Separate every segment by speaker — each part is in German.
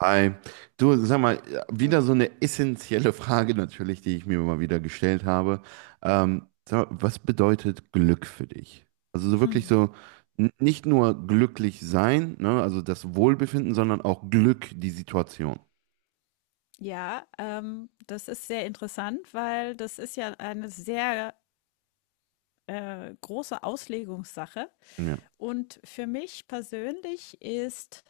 Speaker 1: Hi. Du, sag mal, wieder
Speaker 2: Hi.
Speaker 1: so eine essentielle Frage natürlich, die ich mir mal wieder gestellt habe. Sag mal, was bedeutet Glück für dich? Also so wirklich
Speaker 2: Hm.
Speaker 1: so nicht nur glücklich sein, ne, also das Wohlbefinden, sondern auch Glück, die Situation.
Speaker 2: Ja, das ist sehr interessant, weil das ist ja eine sehr große Auslegungssache.
Speaker 1: Ja.
Speaker 2: Und für mich persönlich ist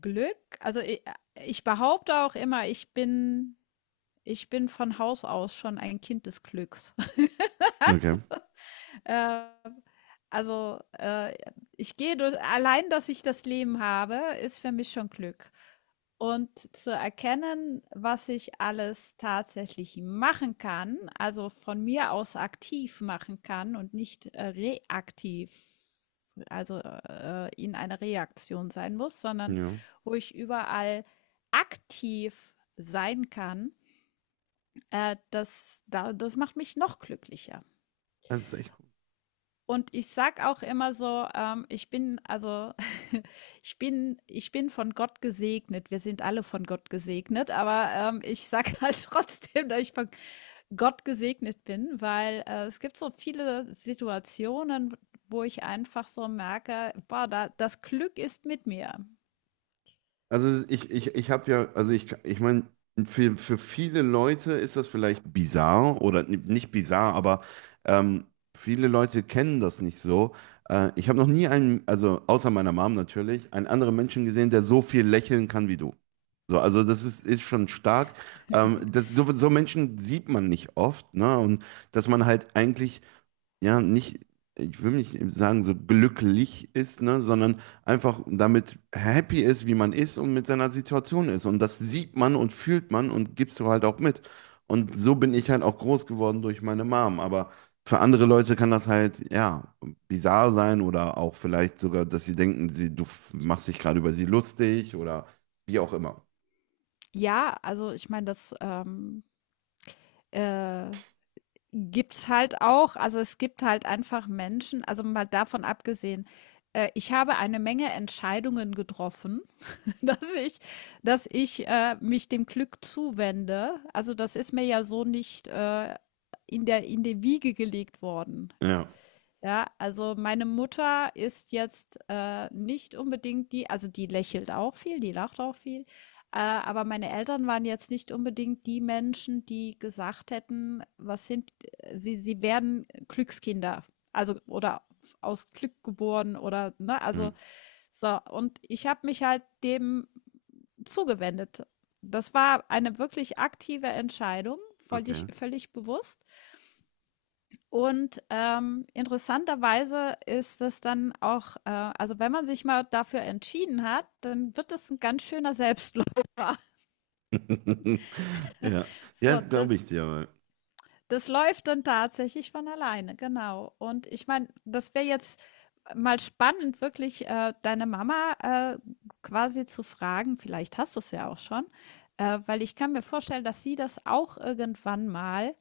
Speaker 2: Glück, also ich behaupte auch immer, ich bin von Haus aus schon ein Kind des Glücks.
Speaker 1: Okay.
Speaker 2: Ähm, also, ich gehe durch allein, dass ich das Leben habe, ist für mich schon Glück. Und zu erkennen, was ich alles tatsächlich machen kann, also von mir aus aktiv machen kann und nicht reaktiv, also in einer Reaktion sein muss, sondern
Speaker 1: Ja.
Speaker 2: wo ich überall aktiv sein kann, das macht mich noch glücklicher.
Speaker 1: Das ist echt.
Speaker 2: Und ich sag auch immer so, ich bin, also ich bin von Gott gesegnet. Wir sind alle von Gott gesegnet, aber ich sag halt trotzdem, dass ich von Gott gesegnet bin, weil es gibt so viele Situationen, wo ich einfach so merke, boah, das Glück ist mit mir.
Speaker 1: Also ich habe ja, also ich meine, für viele Leute ist das vielleicht bizarr oder nicht bizarr, aber ähm, viele Leute kennen das nicht so. Ich habe noch nie einen, also außer meiner Mom natürlich, einen anderen Menschen gesehen, der so viel lächeln kann wie du. So, also ist schon stark. Das, so, so Menschen sieht man nicht oft, ne? Und dass man halt eigentlich, ja, nicht, ich will nicht sagen, so glücklich ist, ne, sondern einfach damit happy ist, wie man ist und mit seiner Situation ist. Und das sieht man und fühlt man und gibst du halt auch mit. Und so bin ich halt auch groß geworden durch meine Mom. Aber für andere Leute kann das halt, ja, bizarr sein oder auch vielleicht sogar, dass sie denken, sie, du machst dich gerade über sie lustig oder wie auch immer.
Speaker 2: Ja, also ich meine, das äh, Gibt's halt auch. Also, es gibt halt einfach Menschen, also, mal davon abgesehen, ich habe eine Menge Entscheidungen getroffen, dass ich dass ich mich dem Glück zuwende. Also, das ist mir ja so nicht, in der in die Wiege gelegt worden.
Speaker 1: Ja.
Speaker 2: Ja, also meine Mutter ist jetzt, nicht unbedingt die, also die lächelt auch viel, die lacht auch viel, aber meine Eltern waren jetzt nicht unbedingt die Menschen, die gesagt hätten, was sind sie werden Glückskinder, also oder aus Glück geboren, oder, ne?
Speaker 1: Mhm.
Speaker 2: Also, so, und ich habe mich halt dem zugewendet. Das war eine wirklich aktive Entscheidung,
Speaker 1: Okay.
Speaker 2: völlig bewusst. Und interessanterweise ist es dann auch, also wenn man sich mal dafür entschieden hat, dann wird es ein ganz schöner Selbstläufer.
Speaker 1: Ja, ja,
Speaker 2: So,
Speaker 1: glaube ich dir.
Speaker 2: das läuft dann tatsächlich von alleine, genau. Und ich meine, das wäre jetzt mal spannend, wirklich deine Mama quasi zu fragen, vielleicht hast du es ja auch schon, weil ich kann mir vorstellen, dass sie das auch irgendwann mal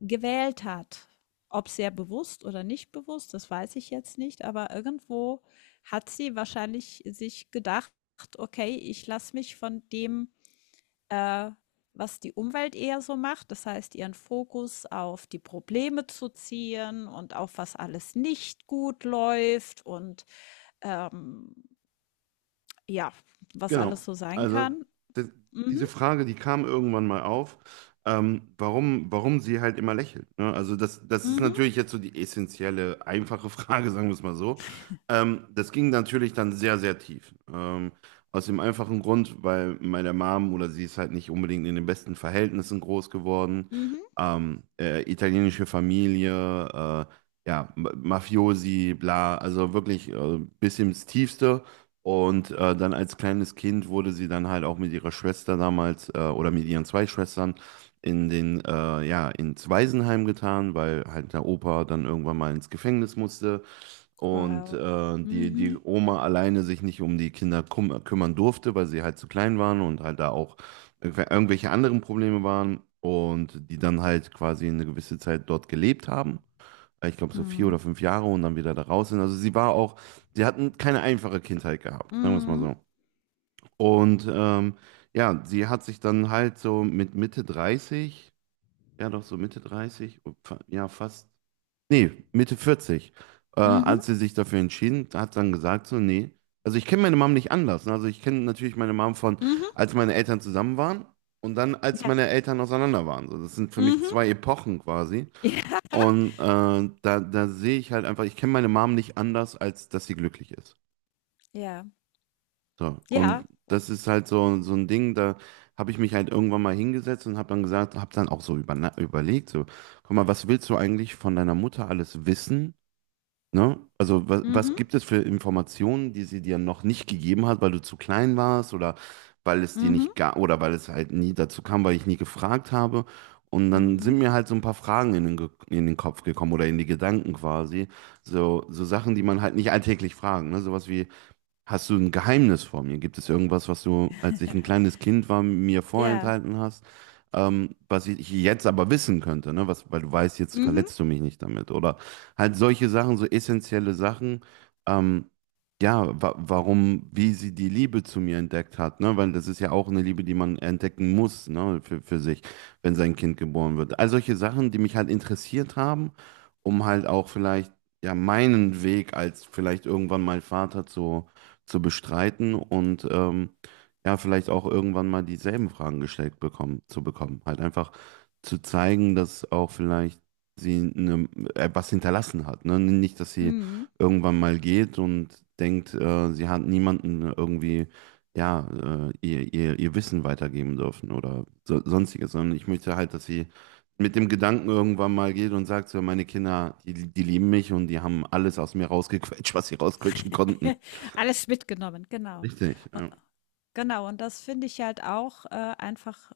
Speaker 2: gewählt hat. Ob sehr bewusst oder nicht bewusst, das weiß ich jetzt nicht, aber irgendwo hat sie wahrscheinlich sich gedacht, okay, ich lasse mich von dem, äh, was die Umwelt eher so macht, das heißt ihren Fokus auf die Probleme zu ziehen und auf was alles nicht gut läuft und ähm, ja, was
Speaker 1: Genau.
Speaker 2: alles so sein
Speaker 1: Also
Speaker 2: kann.
Speaker 1: das,
Speaker 2: Mhm,
Speaker 1: diese Frage, die kam irgendwann mal auf, warum, warum sie halt immer lächelt. Ne? Also das, das ist
Speaker 2: mhm,
Speaker 1: natürlich jetzt so die essentielle, einfache Frage, sagen wir es mal so. Das ging natürlich dann sehr, sehr tief. Aus dem einfachen Grund, weil meine Mom oder sie ist halt nicht unbedingt in den besten Verhältnissen groß geworden.
Speaker 2: mhm.
Speaker 1: Italienische Familie, äh, ja, Mafiosi, bla, also wirklich bis ins Tiefste. Und dann als kleines Kind wurde sie dann halt auch mit ihrer Schwester damals oder mit ihren zwei Schwestern in den, ja, ins Waisenheim getan, weil halt der Opa dann irgendwann mal ins Gefängnis musste und
Speaker 2: Wow.
Speaker 1: die, die
Speaker 2: Mhm.
Speaker 1: Oma alleine sich nicht um die Kinder kum kümmern durfte, weil sie halt zu klein waren und halt da auch irgendwelche anderen Probleme waren und die dann halt quasi eine gewisse Zeit dort gelebt haben. Ich glaube, so vier
Speaker 2: Mhm.
Speaker 1: oder fünf Jahre und dann wieder da raus sind. Also sie war auch, sie hatten keine einfache Kindheit gehabt, sagen wir es mal
Speaker 2: Mhm.
Speaker 1: so. Und ja, sie hat sich dann halt so mit Mitte 30, ja doch so Mitte 30, ja fast, nee, Mitte 40,
Speaker 2: Mhm.
Speaker 1: als sie sich dafür entschieden, hat dann gesagt so, nee, also ich kenne meine Mom nicht anders. Ne? Also ich kenne natürlich meine Mom von,
Speaker 2: Mhm.
Speaker 1: als meine Eltern zusammen waren und dann, als
Speaker 2: Ja.
Speaker 1: meine Eltern auseinander waren. So, das sind für mich
Speaker 2: Mhm.
Speaker 1: zwei Epochen quasi.
Speaker 2: Ja.
Speaker 1: Und da, da sehe ich halt einfach, ich kenne meine Mom nicht anders, als dass sie glücklich ist.
Speaker 2: Ja.
Speaker 1: So. Und
Speaker 2: Ja. O
Speaker 1: das ist halt so, so ein Ding, da habe ich mich halt irgendwann mal hingesetzt und habe dann gesagt, habe dann auch so überlegt, so, guck mal, was willst du eigentlich von deiner Mutter alles wissen? Ne? Also was, was
Speaker 2: mhm,
Speaker 1: gibt es für Informationen, die sie dir noch nicht gegeben hat, weil du zu klein warst oder weil es dir
Speaker 2: mhm,
Speaker 1: nicht gab oder weil es halt nie dazu kam, weil ich nie gefragt habe. Und dann
Speaker 2: mhm.
Speaker 1: sind mir halt so ein paar Fragen in den, in den Kopf gekommen oder in die Gedanken quasi. So, so Sachen, die man halt nicht alltäglich fragen. Ne? Sowas wie, hast du ein Geheimnis vor mir? Gibt es irgendwas, was du, als ich ein kleines Kind war, mir
Speaker 2: Ja.
Speaker 1: vorenthalten hast, was ich jetzt aber wissen könnte, ne? Was, weil du weißt, jetzt
Speaker 2: Mhm,
Speaker 1: verletzt du mich nicht damit. Oder halt solche Sachen, so essentielle Sachen, ähm, ja, wa warum, wie sie die Liebe zu mir entdeckt hat, ne? Weil das ist ja auch eine Liebe, die man entdecken muss, ne? Für sich, wenn sein Kind geboren wird. All solche Sachen, die mich halt interessiert haben, um halt auch vielleicht, ja, meinen Weg als vielleicht irgendwann mal Vater zu bestreiten und ja, vielleicht auch irgendwann mal dieselben Fragen zu bekommen. Halt einfach zu zeigen, dass auch vielleicht sie eine, was hinterlassen hat. Ne? Nicht, dass sie
Speaker 2: mhm.
Speaker 1: irgendwann mal geht und denkt, sie hat niemanden irgendwie, ja, ihr Wissen weitergeben dürfen oder so, sonstiges, sondern ich möchte halt, dass sie mit dem Gedanken irgendwann mal geht und sagt so, meine Kinder, die, die lieben mich und die haben alles aus mir rausgequetscht, was sie rausquetschen konnten.
Speaker 2: Alles mitgenommen, genau.
Speaker 1: Richtig, ja.
Speaker 2: Genau, und das finde ich halt auch, einfach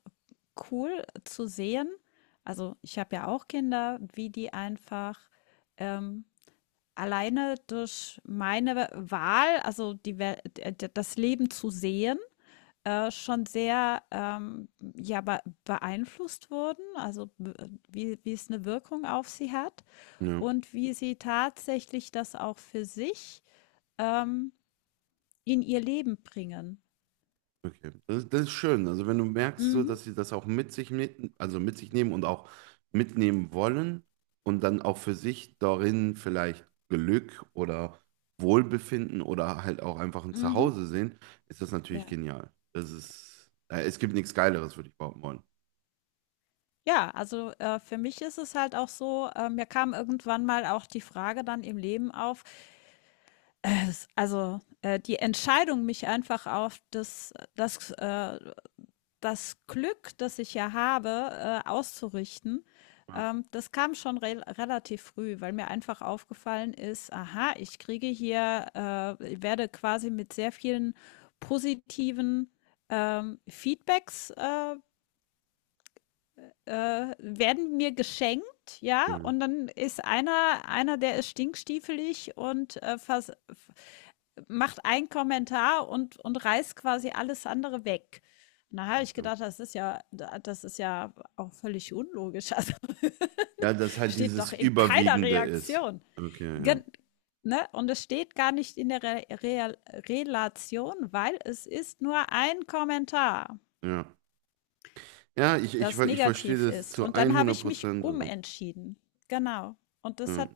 Speaker 2: cool zu sehen. Also, ich habe ja auch Kinder, wie die einfach, ähm, alleine durch meine Wahl, also die Wel d d das Leben zu sehen, schon sehr ja, be beeinflusst wurden, wie, wie es eine Wirkung auf sie hat
Speaker 1: Ja,
Speaker 2: und wie sie tatsächlich das auch für sich ähm, in ihr Leben bringen.
Speaker 1: okay. Das, das ist schön. Also wenn du merkst, so,
Speaker 2: Mhm,
Speaker 1: dass sie das auch also mit sich nehmen und auch mitnehmen wollen und dann auch für sich darin vielleicht Glück oder Wohlbefinden oder halt auch einfach ein
Speaker 2: mhm,
Speaker 1: Zuhause sehen, ist das natürlich
Speaker 2: ja.
Speaker 1: genial. Das ist, es gibt nichts Geileres, würde ich behaupten wollen.
Speaker 2: Ja, also für mich ist es halt auch so, mir kam irgendwann mal auch die Frage dann im Leben auf, die Entscheidung, mich einfach auf das das Glück, das ich ja habe, auszurichten,
Speaker 1: Ja,
Speaker 2: das kam schon relativ früh, weil mir einfach aufgefallen ist, aha, ich kriege hier, ich werde quasi mit sehr vielen positiven Feedbacks werden mir geschenkt, ja,
Speaker 1: ja,
Speaker 2: und dann ist einer, der ist stinkstiefelig und macht einen Kommentar und, reißt quasi alles andere weg. Na, habe ich
Speaker 1: ja.
Speaker 2: gedacht, das ist ja auch völlig unlogisch. Also
Speaker 1: Ja, dass halt
Speaker 2: steht
Speaker 1: dieses
Speaker 2: doch in keiner
Speaker 1: Überwiegende ist.
Speaker 2: Reaktion.
Speaker 1: Okay,
Speaker 2: Gen
Speaker 1: ja.
Speaker 2: Ne? Und es steht gar nicht in der Re Re Relation, weil es ist nur ein Kommentar,
Speaker 1: Ja, ja
Speaker 2: das
Speaker 1: ich verstehe
Speaker 2: negativ
Speaker 1: das
Speaker 2: ist.
Speaker 1: zu
Speaker 2: Und dann habe
Speaker 1: 100
Speaker 2: ich mich
Speaker 1: Prozent.
Speaker 2: umentschieden. Genau. Und das
Speaker 1: Ja.
Speaker 2: hat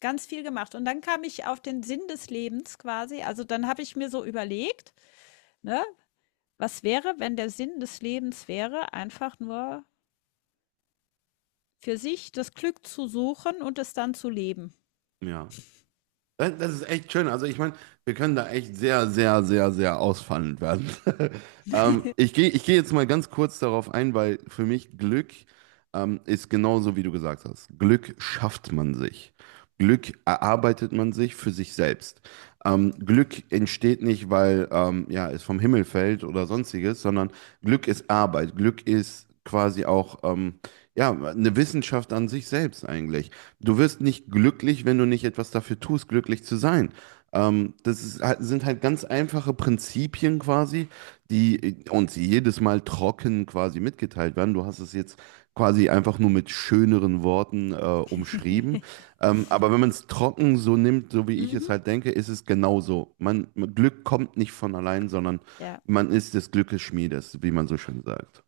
Speaker 2: ganz viel gemacht. Und dann kam ich auf den Sinn des Lebens quasi. Also dann habe ich mir so überlegt, ne, was wäre, wenn der Sinn des Lebens wäre, einfach nur für sich das Glück zu suchen und es dann zu leben?
Speaker 1: Ja. Das das ist echt schön. Also ich meine, wir können da echt sehr, sehr, sehr, sehr ausfallend werden. Ich geh jetzt mal ganz kurz darauf ein, weil für mich Glück ist genauso, wie du gesagt hast. Glück schafft man sich. Glück erarbeitet man sich für sich selbst. Glück entsteht nicht, weil ja, es vom Himmel fällt oder sonstiges, sondern Glück ist Arbeit. Glück ist quasi auch... ja, eine Wissenschaft an sich selbst eigentlich. Du wirst nicht glücklich, wenn du nicht etwas dafür tust, glücklich zu sein. Das ist, sind halt ganz einfache Prinzipien quasi, die uns jedes Mal trocken quasi mitgeteilt werden. Du hast es jetzt quasi einfach nur mit schöneren Worten umschrieben. Aber wenn man es trocken so nimmt, so wie ich es
Speaker 2: Mhm,
Speaker 1: halt denke, ist es genauso. Man, Glück kommt nicht von allein, sondern
Speaker 2: ja,
Speaker 1: man ist des Glückes Schmiedes, wie man so schön sagt.